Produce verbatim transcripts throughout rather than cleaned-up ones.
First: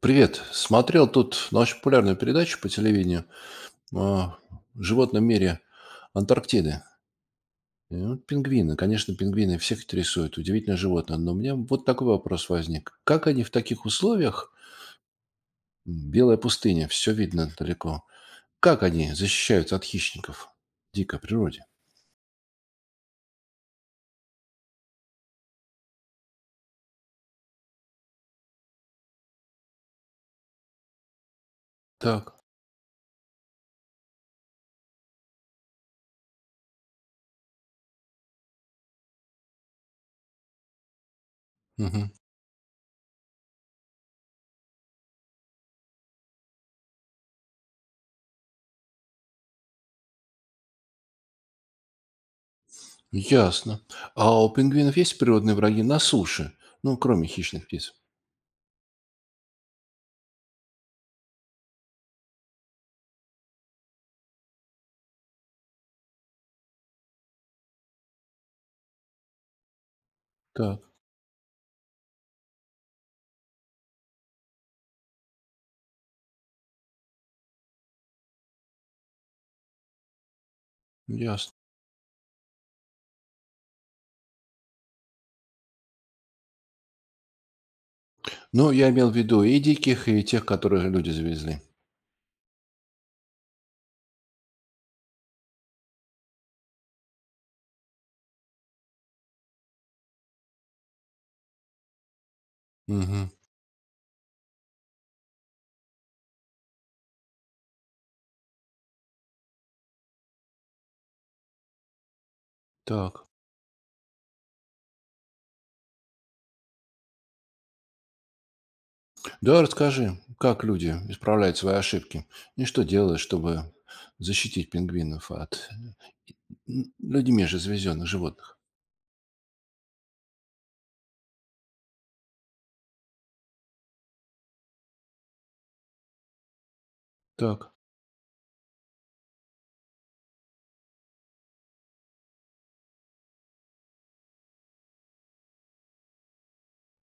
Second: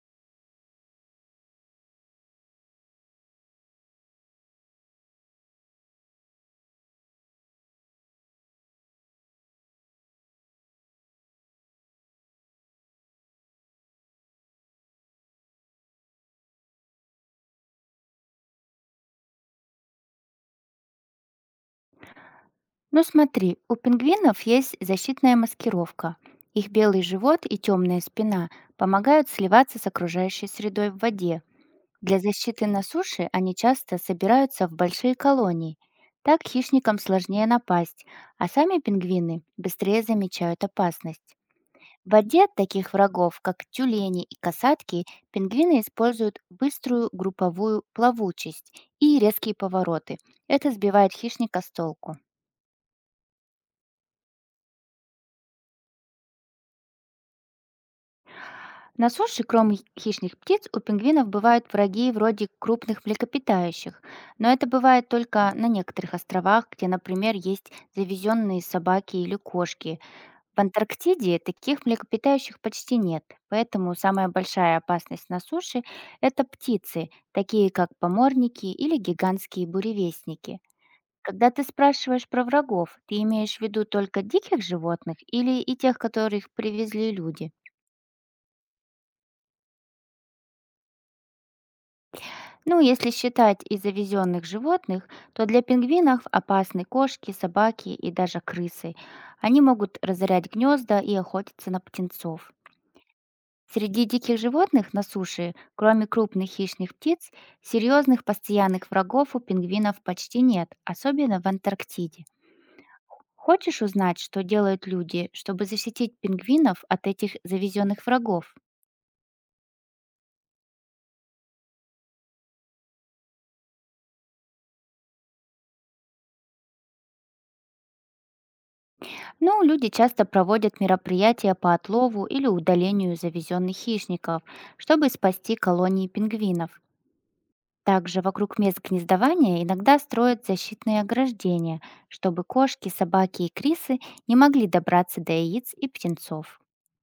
Привет. Смотрел тут на популярную передачу по телевидению о животном мире Антарктиды. И вот пингвины. Конечно, пингвины всех интересуют. Удивительное животное. Но у меня вот такой вопрос возник. Как они в таких условиях, м, белая пустыня, все видно далеко, как они защищаются от хищников в дикой природе? Ну смотри, у пингвинов есть защитная маскировка. Их белый живот и темная спина помогают сливаться с окружающей средой в воде. Для Так, защиты на суше они часто собираются в большие колонии. Так хищникам сложнее напасть, а сами пингвины быстрее замечают опасность. мгм, В воде таких врагов, как тюлени и касатки, пингвины используют быструю групповую плавучесть и резкие повороты. Это сбивает хищника с толку. ясно. А у пингвинов есть природные враги на суше? Ну, кроме хищных птиц. На суше, кроме хи- хищных птиц, у пингвинов бывают враги вроде крупных млекопитающих, но это бывает только на некоторых островах, где, например, есть завезенные собаки или кошки. В Так, Антарктиде таких млекопитающих почти нет, поэтому самая большая опасность на суше – это птицы, такие как поморники или гигантские буревестники. Когда ясно. ты спрашиваешь про врагов, ты имеешь в виду только диких животных или и тех, которых привезли люди? Ну, я имел в виду и диких, и тех, которых люди завезли. Ну, если считать и завезенных животных, то для пингвинов опасны кошки, собаки и даже крысы. Они могут разорять гнезда и охотиться на птенцов. Угу, Среди диких животных на суше, кроме крупных хищных птиц, серьезных постоянных врагов у пингвинов почти нет, особенно в Антарктиде. так. Хочешь узнать, что делают люди, чтобы защитить пингвинов от этих завезенных врагов? Да, расскажи, как люди исправляют свои ошибки и что делают, чтобы защитить пингвинов от м, людьми же завезенных животных. Ну, люди часто проводят мероприятия по отлову или удалению завезенных хищников, чтобы спасти колонии пингвинов. Так. Также вокруг мест гнездования иногда строят защитные ограждения, чтобы кошки, собаки и крисы не могли добраться до яиц и птенцов.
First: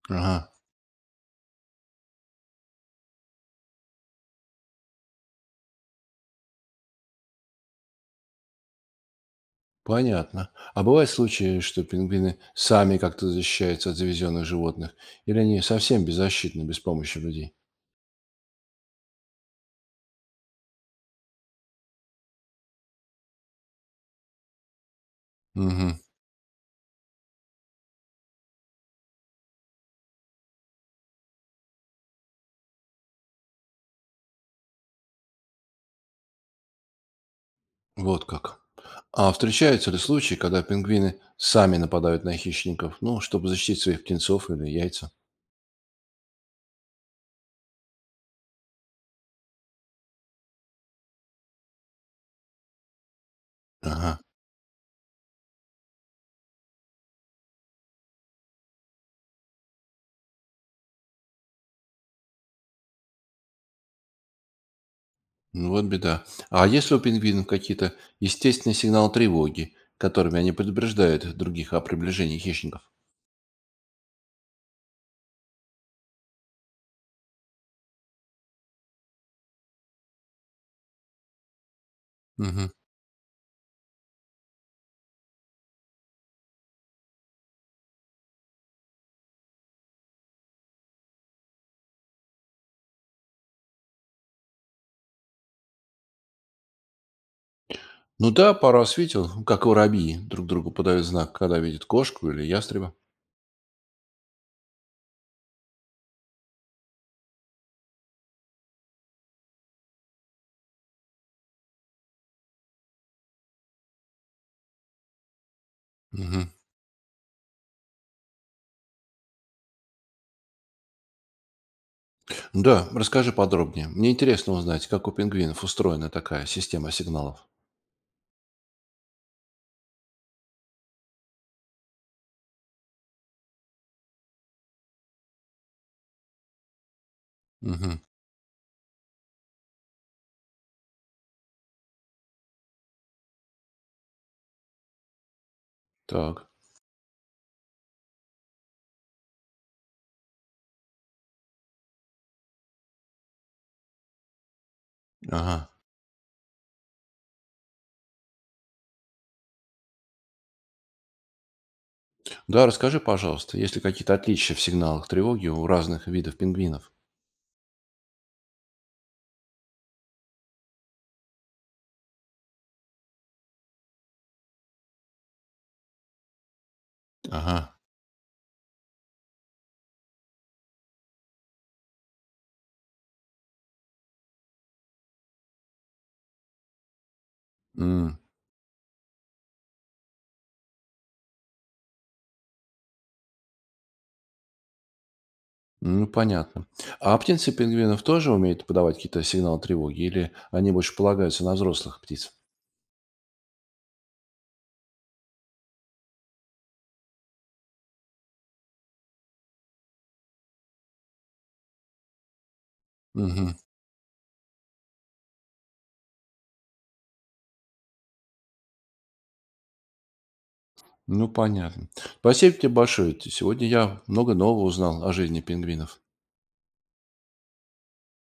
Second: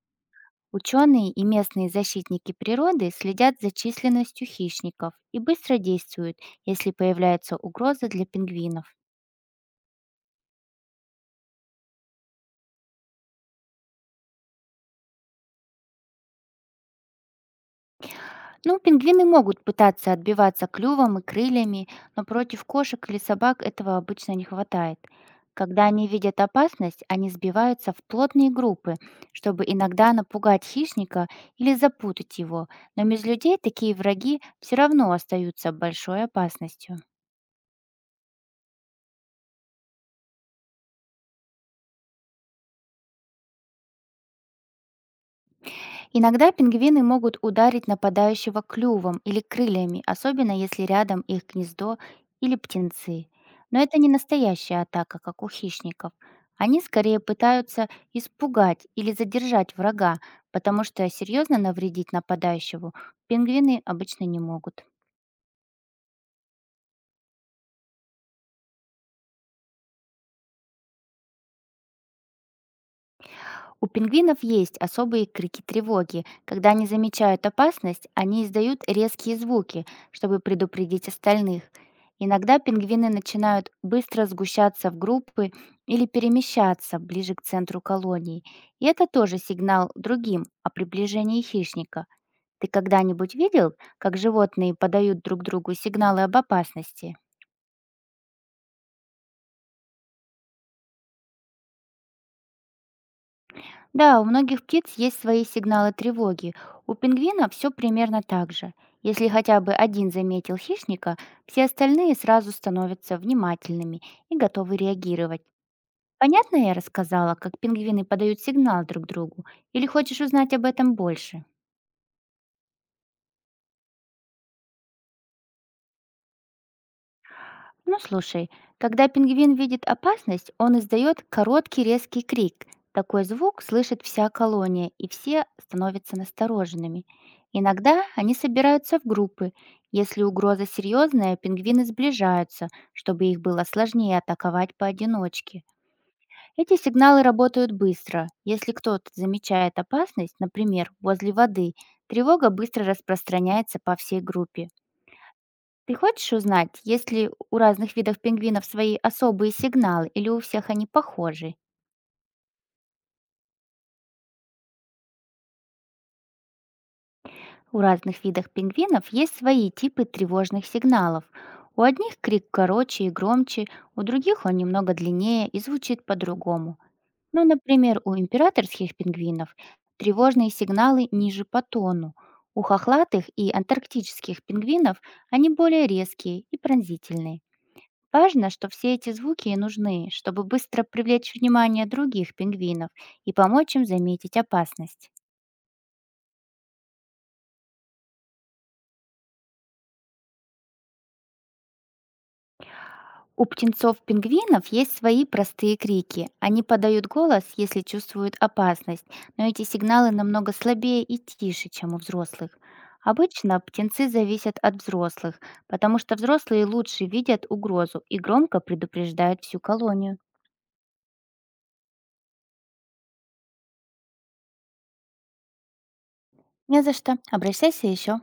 Ага. Ученые и местные защитники природы следят за численностью хищников и быстро действуют, если появляется угроза для пингвинов. Понятно. А бывают случаи, что пингвины сами как-то защищаются от завезенных животных, или они совсем беззащитны без помощи людей? Ну, пингвины могут пытаться отбиваться клювом и крыльями, но против кошек или собак этого обычно не хватает. Когда Угу. они видят опасность, они сбиваются в плотные группы, чтобы иногда напугать хищника или запутать его. Но без людей такие враги все равно остаются большой опасностью. Вот как. А встречаются ли случаи, когда пингвины сами нападают на хищников, ну, чтобы защитить своих птенцов или яйца? Иногда пингвины могут ударить нападающего клювом или крыльями, особенно если рядом их гнездо или птенцы. Но это не Ага, настоящая атака, как у хищников. Они скорее пытаются испугать или задержать врага, потому что серьезно навредить нападающему пингвины обычно не могут. ну вот беда. А есть ли у пингвинов какие-то естественные сигналы тревоги, которыми они предупреждают других о приближении хищников? У пингвинов есть особые крики тревоги. Когда они замечают опасность, они издают резкие звуки, чтобы предупредить остальных. Иногда Мгм. пингвины начинают быстро сгущаться в группы или перемещаться ближе к центру колонии. И это тоже сигнал другим о приближении хищника. Ты когда-нибудь видел, как животные подают друг другу сигналы об опасности? Ну да, пару раз видел, как воробьи друг другу подают знак, когда видят кошку или ястреба. Да, у многих птиц есть свои сигналы тревоги. У пингвина все примерно так же. Если хотя бы один заметил хищника, все остальные сразу становятся внимательными и готовы реагировать. Мгм. Понятно я рассказала, как пингвины подают сигнал друг другу? Или хочешь узнать об этом больше? Да, расскажи подробнее. Мне интересно узнать, как у пингвинов устроена такая система сигналов. Ну слушай, когда пингвин видит опасность, он издает короткий резкий крик. Такой звук слышит вся колония, и все становятся настороженными. Мгм. Иногда они собираются в группы. Если угроза серьезная, пингвины сближаются, чтобы их было сложнее атаковать поодиночке. Так. Эти сигналы работают быстро. Если кто-то замечает опасность, например, возле воды, тревога быстро распространяется по всей группе. Ага. Ты хочешь узнать, есть ли у разных видов пингвинов свои особые сигналы или у всех они похожи? Да, расскажи, пожалуйста, есть ли какие-то отличия в сигналах тревоги у разных видов пингвинов? У разных видов пингвинов есть свои типы тревожных сигналов. У одних крик короче и громче, у других он немного длиннее и звучит по-другому. Ну, Ага. например, у императорских пингвинов тревожные сигналы ниже по тону. У хохлатых и антарктических пингвинов они более резкие и пронзительные. М, Важно, что все эти звуки и нужны, чтобы быстро привлечь внимание других пингвинов и помочь им заметить опасность. ну, понятно. А птицы пингвинов тоже умеют подавать какие-то сигналы тревоги, или они больше полагаются на взрослых птиц? У птенцов-пингвинов есть свои простые крики. Они подают голос, если чувствуют опасность, но эти сигналы намного слабее и тише, чем у взрослых. Мгм. Обычно птенцы зависят от взрослых, потому что взрослые лучше видят угрозу и громко предупреждают всю колонию. Ну, понятно. Спасибо тебе большое. Ты- Сегодня я много нового узнал о жизни пингвинов. Не за что. Обращайся еще.